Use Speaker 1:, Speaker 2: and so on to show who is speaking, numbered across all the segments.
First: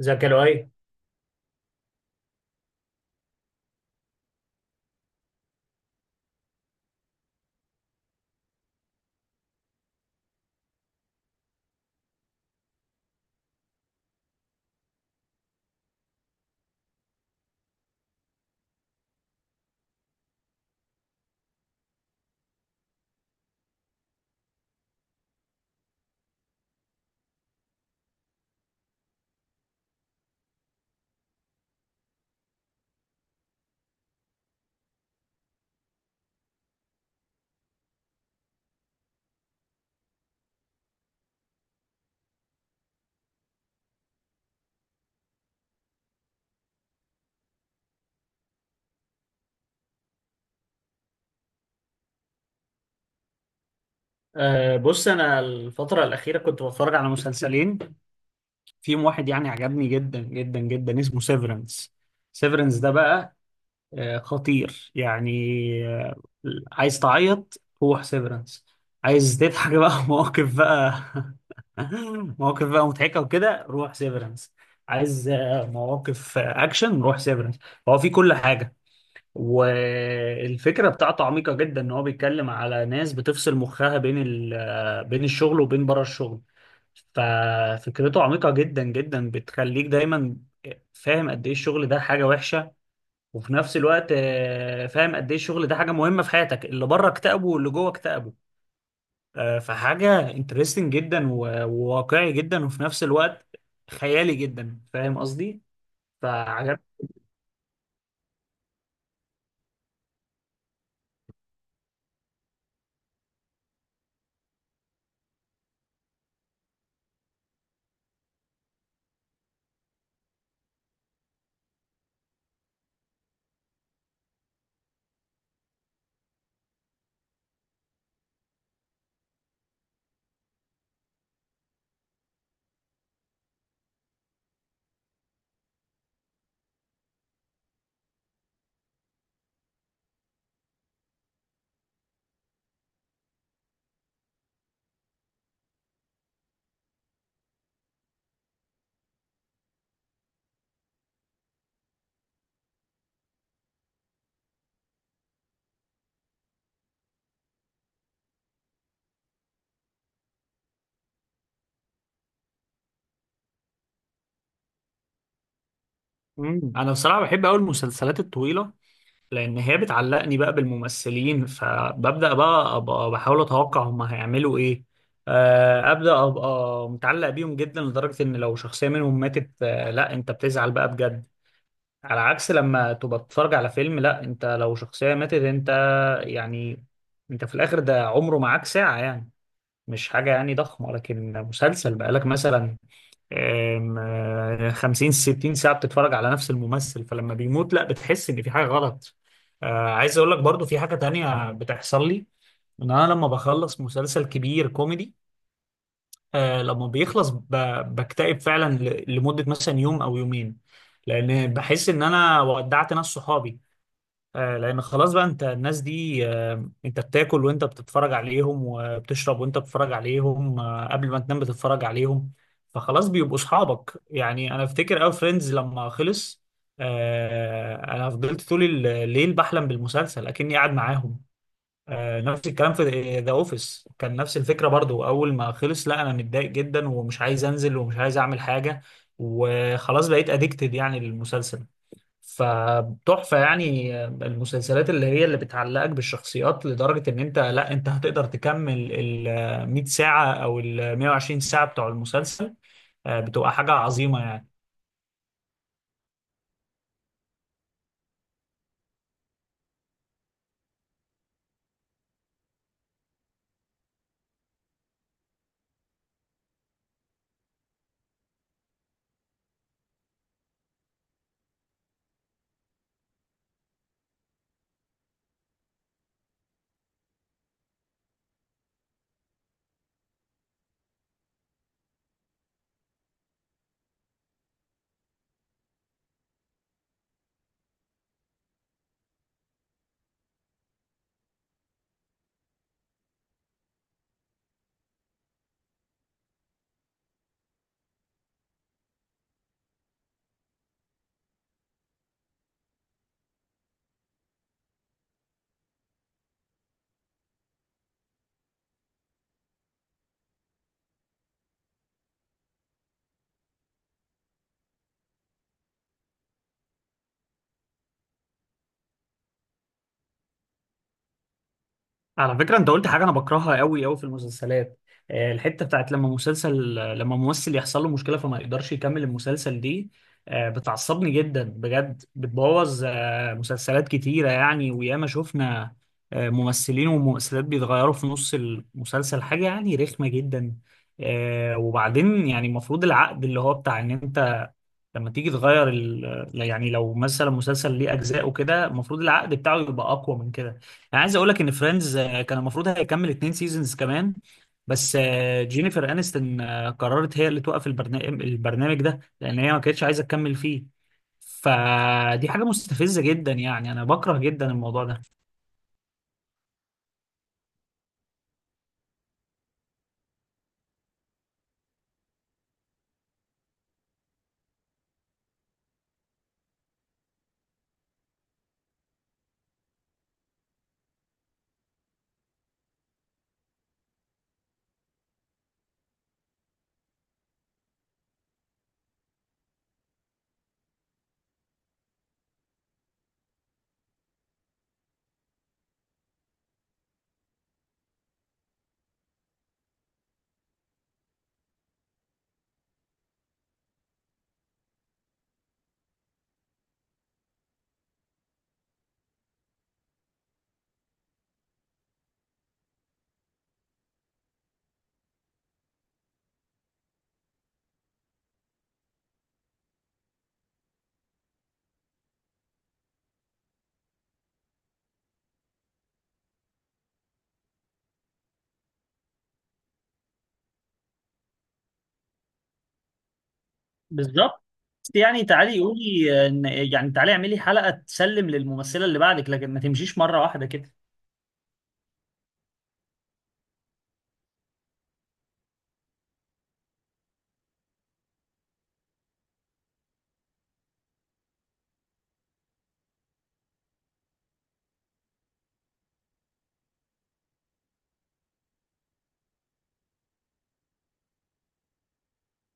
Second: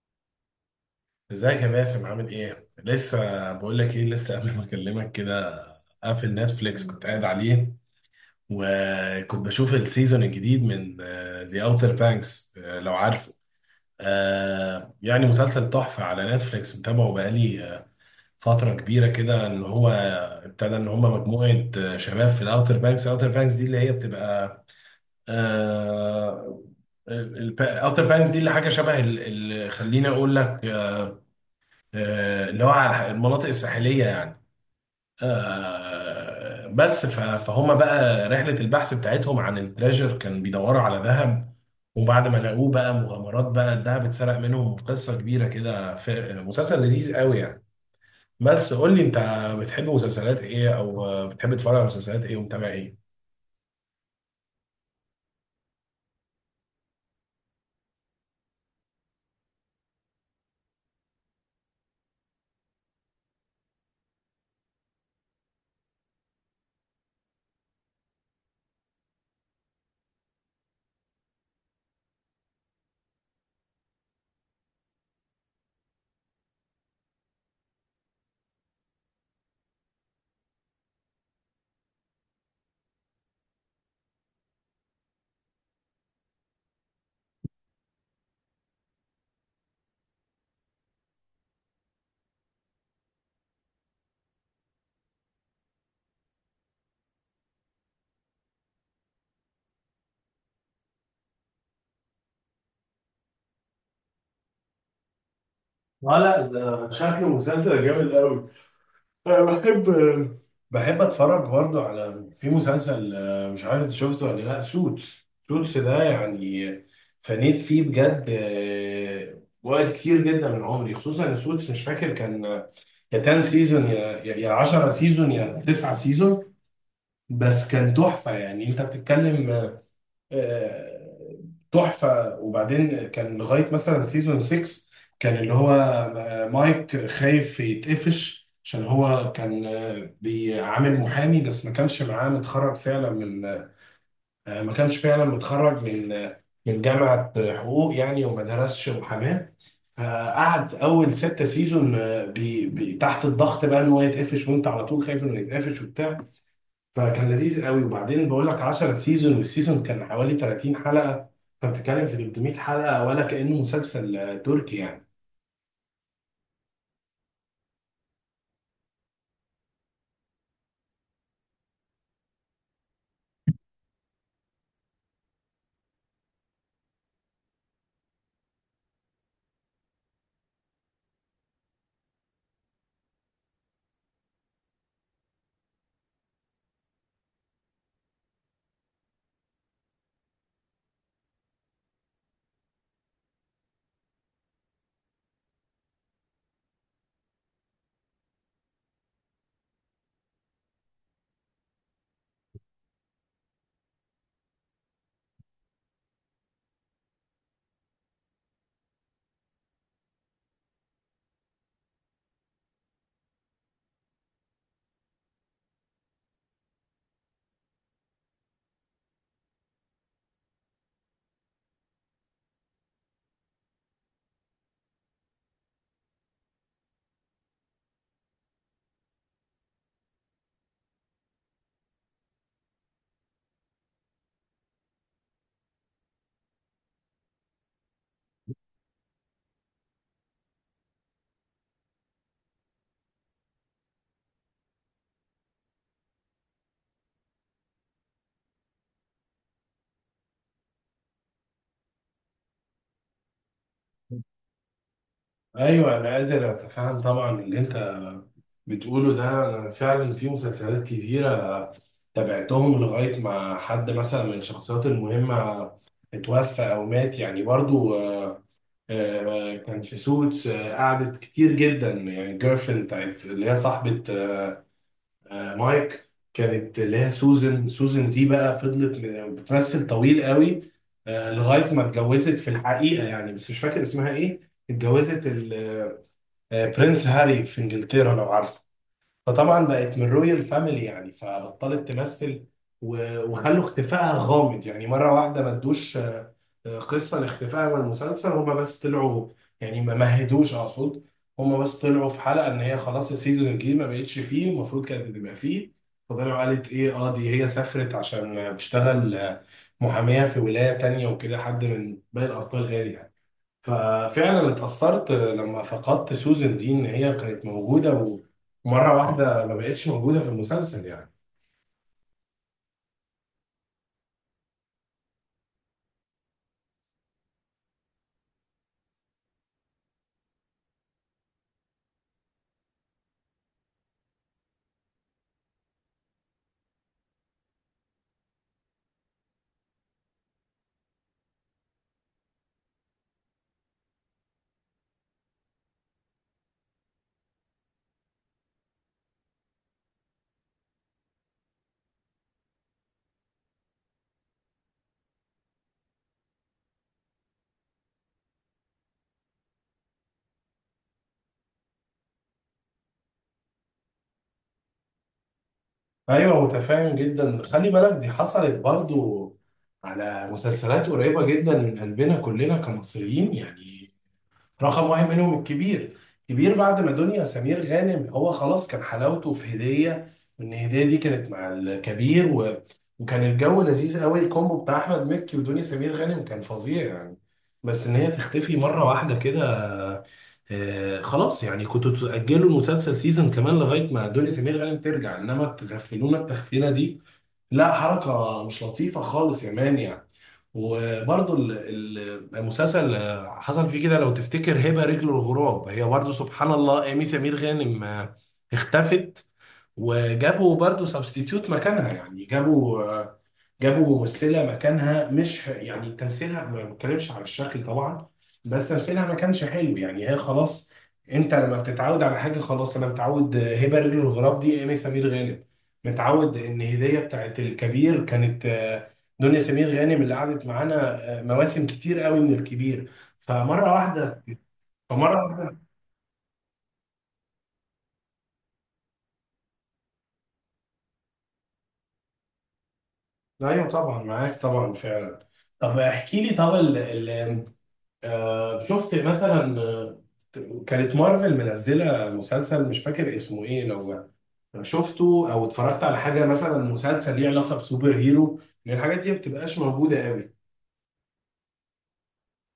Speaker 1: ازيك يا لؤي.
Speaker 2: ازيك يا باسم؟ عامل ايه؟ لسه بقول لك ايه، لسه قبل ما اكلمك كده قافل نتفليكس كنت قاعد عليه، وكنت بشوف السيزون الجديد من ذا اوتر بانكس، لو عارفه. يعني مسلسل تحفة على نتفليكس، متابعه بقالي فترة كبيرة كده. ان هو ابتدى ان هم مجموعة شباب في الاوتر بانكس، الاوتر بانكس دي اللي هي بتبقى، آه، الاوتر بانكس دي اللي حاجه شبه خليني اقول لك، اللي هو على المناطق الساحلية يعني. فهم بقى رحلة البحث بتاعتهم عن التريجر، كان بيدوروا على ذهب، وبعد ما لقوه بقى مغامرات، بقى الذهب اتسرق منهم، قصة كبيرة كده في مسلسل لذيذ قوي يعني. بس قول لي انت، بتحب مسلسلات ايه، او بتحب تتفرج على مسلسلات ايه، ومتابع ايه؟
Speaker 1: بص انا الفتره الاخيره كنت بتفرج على مسلسلين، فيهم واحد، يعني، عجبني جدا جدا جدا، اسمه سيفرنس. سيفرنس ده بقى خطير يعني. أه. عايز تعيط؟ روح سيفرنس. عايز تضحك بقى؟ مواقف بقى مضحكه وكده، روح سيفرنس. عايز مواقف، اكشن؟ روح سيفرنس. هو في كل حاجه. والفكرة بتاعته عميقة جدا، ان هو بيتكلم على ناس بتفصل مخها بين ال آه، بين الشغل وبين بره الشغل. ففكرته عميقة جدا جدا، بتخليك دايما فاهم قد ايه الشغل ده حاجة وحشة، وفي نفس الوقت فاهم قد ايه الشغل ده حاجة مهمة في حياتك. اللي بره اكتئبه واللي جوه اكتئبه. فحاجة انترستنج جدا، و- وواقعي جدا، وفي نفس الوقت خيالي جدا. فاهم قصدي؟
Speaker 2: لا لا،
Speaker 1: فعجب.
Speaker 2: ده شكله مسلسل جامد قوي. أنا بحب، بحب اتفرج برضه على، في مسلسل، مش عارف انت شفته ولا لا، سوتس، سوتس ده يعني فنيت فيه بجد وقت كتير جدا من عمري. خصوصا ان سوتس مش فاكر كان يا 10 سيزون يا 10 سيزون يا 9 سيزون. بس كان تحفة يعني، انت بتتكلم آه، تحفة. وبعدين كان لغاية مثلا سيزون 6 كان اللي هو مايك خايف يتقفش، عشان هو كان بيعامل محامي بس ما كانش معاه، متخرج فعلا من، ما كانش فعلا متخرج من من جامعة حقوق يعني، وما درسش محاماة. فقعد أول ستة سيزون آه، بي بي تحت الضغط بقى إن هو يتقفش، وأنت على طول خايف إنه يتقفش وبتاع. فكان لذيذ قوي. وبعدين بقول لك 10 سيزون، والسيزون كان حوالي 30 حلقة، فبتتكلم في 300 حلقة، ولا كأنه مسلسل تركي يعني.
Speaker 1: مم. انا بصراحة بحب قوي المسلسلات الطويلة، لان هي بتعلقني بقى بالممثلين، فببدا بقى ابقى بحاول اتوقع هم هيعملوا ايه. ابدا ابقى متعلق بيهم جدا، لدرجه ان لو شخصيه منهم ماتت، لا، انت بتزعل بقى بجد. على عكس لما تبقى بتتفرج على فيلم، لا، انت لو شخصيه ماتت، انت، يعني، انت في الاخر ده عمره معاك ساعه يعني، مش حاجه يعني ضخمه. لكن مسلسل بقالك مثلا 50 60 ساعة بتتفرج على نفس الممثل، فلما بيموت لا، بتحس ان في حاجة غلط. عايز اقول لك برضو في حاجة تانية بتحصل لي. ان انا لما بخلص مسلسل كبير كوميدي، لما بيخلص بكتئب فعلا لمدة مثلا يوم او يومين، لان بحس ان انا ودعت ناس صحابي. لان خلاص بقى، انت الناس دي، انت بتاكل وانت بتتفرج عليهم، وبتشرب وانت بتتفرج عليهم، قبل ما تنام بتتفرج عليهم، فخلاص بيبقوا اصحابك يعني. انا افتكر اوي فريندز لما خلص، انا فضلت طول الليل بحلم بالمسلسل اكني قاعد معاهم. نفس الكلام في ذا اوفيس، كان نفس الفكرة برضو، اول ما خلص، لا، انا متضايق جدا، ومش عايز انزل، ومش عايز اعمل حاجة، وخلاص بقيت اديكتد يعني للمسلسل. فتحفة يعني المسلسلات اللي هي اللي بتعلقك بالشخصيات لدرجة ان انت، لا، انت هتقدر تكمل ال 100 ساعة او ال 120 ساعة بتوع المسلسل، بتبقى حاجة عظيمة يعني.
Speaker 2: ايوه انا قادر اتفهم طبعا اللي انت بتقوله ده. أنا فعلا في مسلسلات كبيرة تابعتهم لغاية ما حد مثلا من الشخصيات المهمة اتوفى أو مات يعني، برضو كان في سوتس، قعدت كتير جدا يعني الجيرل فريند بتاعت اللي هي صاحبة مايك، كانت اللي هي سوزن، سوزن دي بقى فضلت بتمثل طويل قوي لغاية ما اتجوزت في الحقيقة يعني، بس مش فاكر اسمها ايه. اتجوزت برنس هاري في انجلترا لو عارف، فطبعا بقت من رويال فاميلي يعني، فبطلت تمثل. وخلوا اختفائها غامض يعني، مرة واحدة ما ادوش قصة لاختفائها من المسلسل. هما بس طلعوا يعني، ما مهدوش اقصد. هما بس طلعوا في حلقة ان هي خلاص السيزون الجديد ما بقتش فيه، المفروض كانت تبقى فيه. فطلعوا قالت ايه، اه دي هي سافرت عشان بتشتغل محامية في ولاية تانية وكده، حد من باقي الابطال قال يعني. ففعلا اتأثرت لما فقدت سوزن دي، ان هي كانت موجودة ومرة واحدة ما بقتش موجودة في المسلسل يعني.
Speaker 1: على فكرة انت قلت حاجة انا بكرهها قوي قوي في المسلسلات. الحتة بتاعت لما مسلسل، لما ممثل يحصل له مشكلة فما يقدرش يكمل المسلسل دي، بتعصبني جدا بجد، بتبوظ مسلسلات كتيرة يعني. وياما شفنا ممثلين وممثلات بيتغيروا في نص المسلسل، حاجة يعني رخمة جدا. وبعدين، يعني، المفروض العقد اللي هو بتاع ان انت لما تيجي تغير يعني لو مثلا مسلسل ليه اجزاء وكده، المفروض العقد بتاعه يبقى اقوى من كده. انا عايز اقول لك ان فريندز كان المفروض هيكمل اتنين سيزونز كمان. بس جينيفر انستون قررت هي اللي توقف البرنامج ده، لان هي ما كانتش عايزه تكمل فيه. فدي حاجه مستفزه جدا يعني، انا بكره جدا الموضوع ده.
Speaker 2: ايوه، متفاهم جدا. خلي بالك دي حصلت برضو على مسلسلات قريبة جدا من قلبنا كلنا كمصريين يعني، رقم واحد منهم الكبير. كبير بعد ما دنيا سمير غانم، هو خلاص كان حلاوته في هدية، وان هدية دي كانت مع الكبير، و... وكان الجو لذيذ قوي، الكومبو بتاع احمد مكي ودنيا سمير غانم كان فظيع يعني. بس ان هي تختفي مرة واحدة كده، آه خلاص يعني كنتوا تأجلوا المسلسل سيزون كمان لغاية ما دنيا سمير غانم ترجع، انما تغفلونا التغفيلة دي لا، حركة مش لطيفة خالص يا مان يعني. وبرضو المسلسل حصل فيه كده لو تفتكر، هبة رجل الغراب، هي برضو سبحان الله أمي سمير غانم اختفت، وجابوا برضو سبستيتيوت مكانها يعني، جابوا جابوا ممثله مكانها، مش يعني تمثيلها، ما بتكلمش على الشكل طبعا، بس تمثيلها ما كانش حلو يعني. هي خلاص، انت لما بتتعود على حاجه خلاص، انا متعود هبه رجل الغراب دي ايمي سمير غانم، متعود ان هديه بتاعت الكبير كانت دنيا سمير غانم اللي قعدت معانا مواسم كتير قوي من الكبير. فمره واحده
Speaker 1: بالظبط. بس،
Speaker 2: فمره
Speaker 1: يعني،
Speaker 2: واحده
Speaker 1: تعالي قولي يعني تعالي اعملي حلقة تسلم للممثلة اللي بعدك، لكن ما تمشيش مرة واحدة كده.
Speaker 2: ايوه طبعا معاك طبعا فعلا. طب احكي لي، طب شفت مثلا كانت مارفل منزلة مسلسل مش فاكر اسمه ايه، لو شفته او اتفرجت على حاجة مثلا مسلسل ليه علاقة بسوبر هيرو؟ لان الحاجات دي ما بتبقاش موجودة قوي.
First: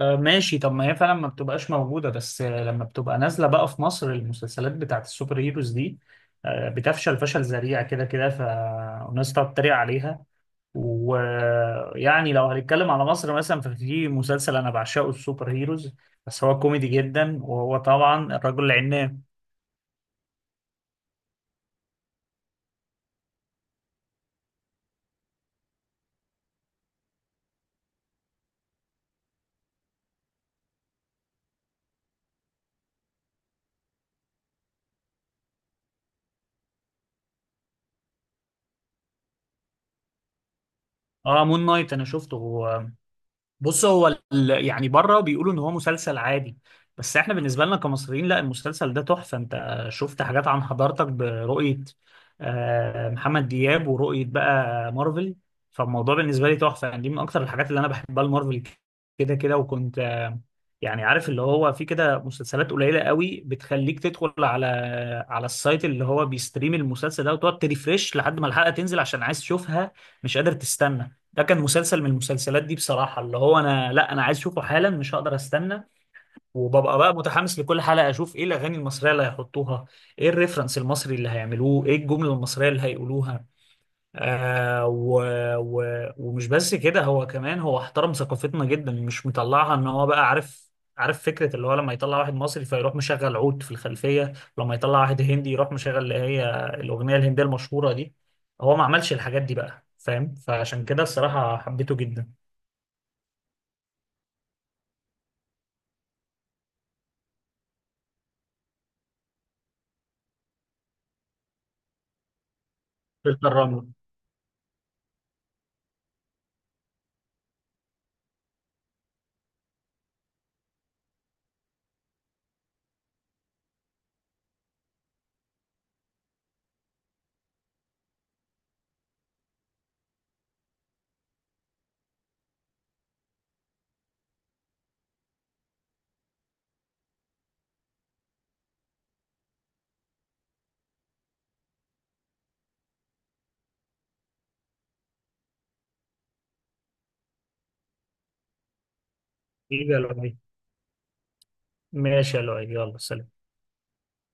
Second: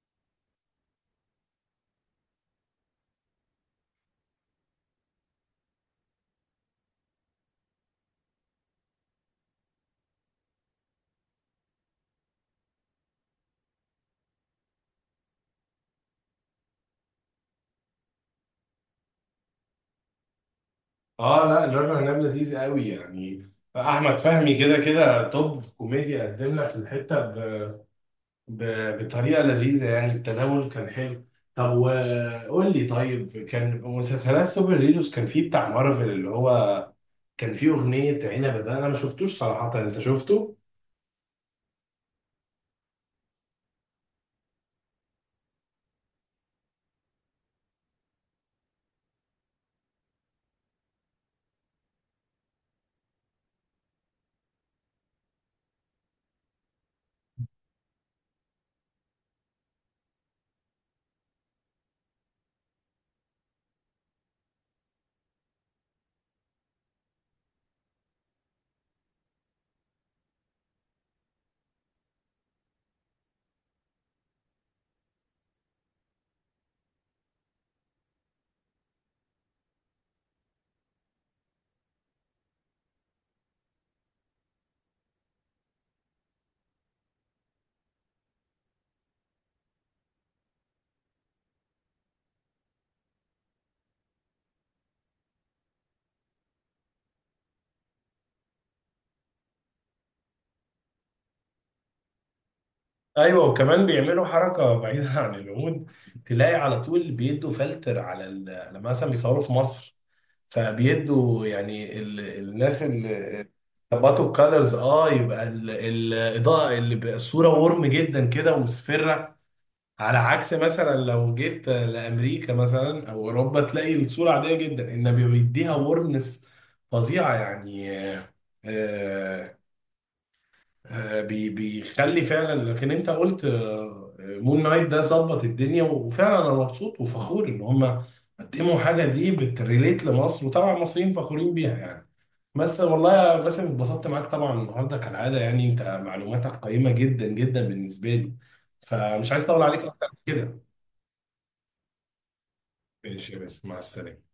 Speaker 1: ماشي. طب ما هي فعلا ما بتبقاش موجودة. بس لما بتبقى نازلة بقى في مصر المسلسلات بتاعت السوبر هيروز دي، بتفشل فشل ذريع كده كده، فالناس تقعد تتريق عليها. ويعني لو هنتكلم على مصر مثلا، ففي مسلسل أنا بعشقه، السوبر هيروز، بس هو كوميدي جدا، وهو طبعا الرجل العناب.
Speaker 2: اه لا، الراجل عناب لذيذ قوي يعني، احمد فهمي كده كده توب في كوميديا، قدم لك الحتة ب... بطريقة لذيذة يعني، التناول كان حلو. طب وقول لي، طيب كان مسلسلات سوبر هيروز كان فيه بتاع مارفل اللي هو كان في اغنيه عنبه ده، انا ما شفتوش صراحه، انت شفته؟
Speaker 1: اه، مون نايت أنا شفته. بص، هو يعني بره بيقولوا ان هو مسلسل عادي، بس احنا بالنسبه لنا كمصريين، لا، المسلسل ده تحفه. انت شفت حاجات عن حضارتك برؤيه محمد دياب، ورؤيه بقى مارفل. فالموضوع بالنسبه لي تحفه يعني، دي من اكتر الحاجات اللي انا بحبها، المارفل كده كده. وكنت يعني عارف، اللي هو في كده مسلسلات قليله قوي بتخليك تدخل على السايت اللي هو بيستريم المسلسل ده، وتقعد تريفريش لحد ما الحلقه تنزل عشان عايز تشوفها، مش قادر تستنى. ده كان مسلسل من المسلسلات دي بصراحة، اللي هو أنا عايز أشوفه حالا، مش هقدر أستنى. وببقى بقى متحمس لكل حلقة، أشوف إيه الأغاني المصرية اللي هيحطوها، إيه الريفرنس المصري اللي هيعملوه، إيه الجملة المصرية اللي هيقولوها. آه و و ومش بس كده، هو كمان هو احترم ثقافتنا جدا، مش مطلعها ان هو بقى عارف فكرة اللي هو لما يطلع واحد مصري فيروح مشغل عود في الخلفية، لما يطلع واحد هندي يروح مشغل اللي هي الأغنية الهندية المشهورة دي. هو ما عملش الحاجات دي، بقى، فاهم؟ فعشان كده الصراحة حبيته جدا.
Speaker 2: ايوه وكمان بيعملوا حركه بعيده عن العمود، تلاقي على طول بيدوا فلتر على لما مثلا بيصوروا في مصر، فبيدوا يعني الناس اللي
Speaker 1: فلتر الرمل.
Speaker 2: ظبطوا الكالرز، اه يبقى الاضاءه اللي بقى الصوره ورم جدا كده ومصفره، على عكس مثلا لو جيت لامريكا مثلا او اوروبا تلاقي الصوره عاديه جدا، انما بيديها ورمنس فظيعه يعني. آه، بيخلي فعلا. لكن انت قلت مون نايت ده ظبط الدنيا، وفعلا انا مبسوط وفخور ان هم قدموا حاجه دي بتريليت لمصر، وطبعا المصريين فخورين بيها يعني. بس والله يا باسم اتبسطت معاك طبعا النهارده كالعاده، يعني انت معلوماتك قيمه جدا جدا بالنسبه لي، فمش عايز اطول عليك
Speaker 1: ايه يا
Speaker 2: اكتر من
Speaker 1: لؤي؟
Speaker 2: كده.
Speaker 1: ماشي يا لؤي، يلا سلام.
Speaker 2: ماشي يا باسم، مع السلامه.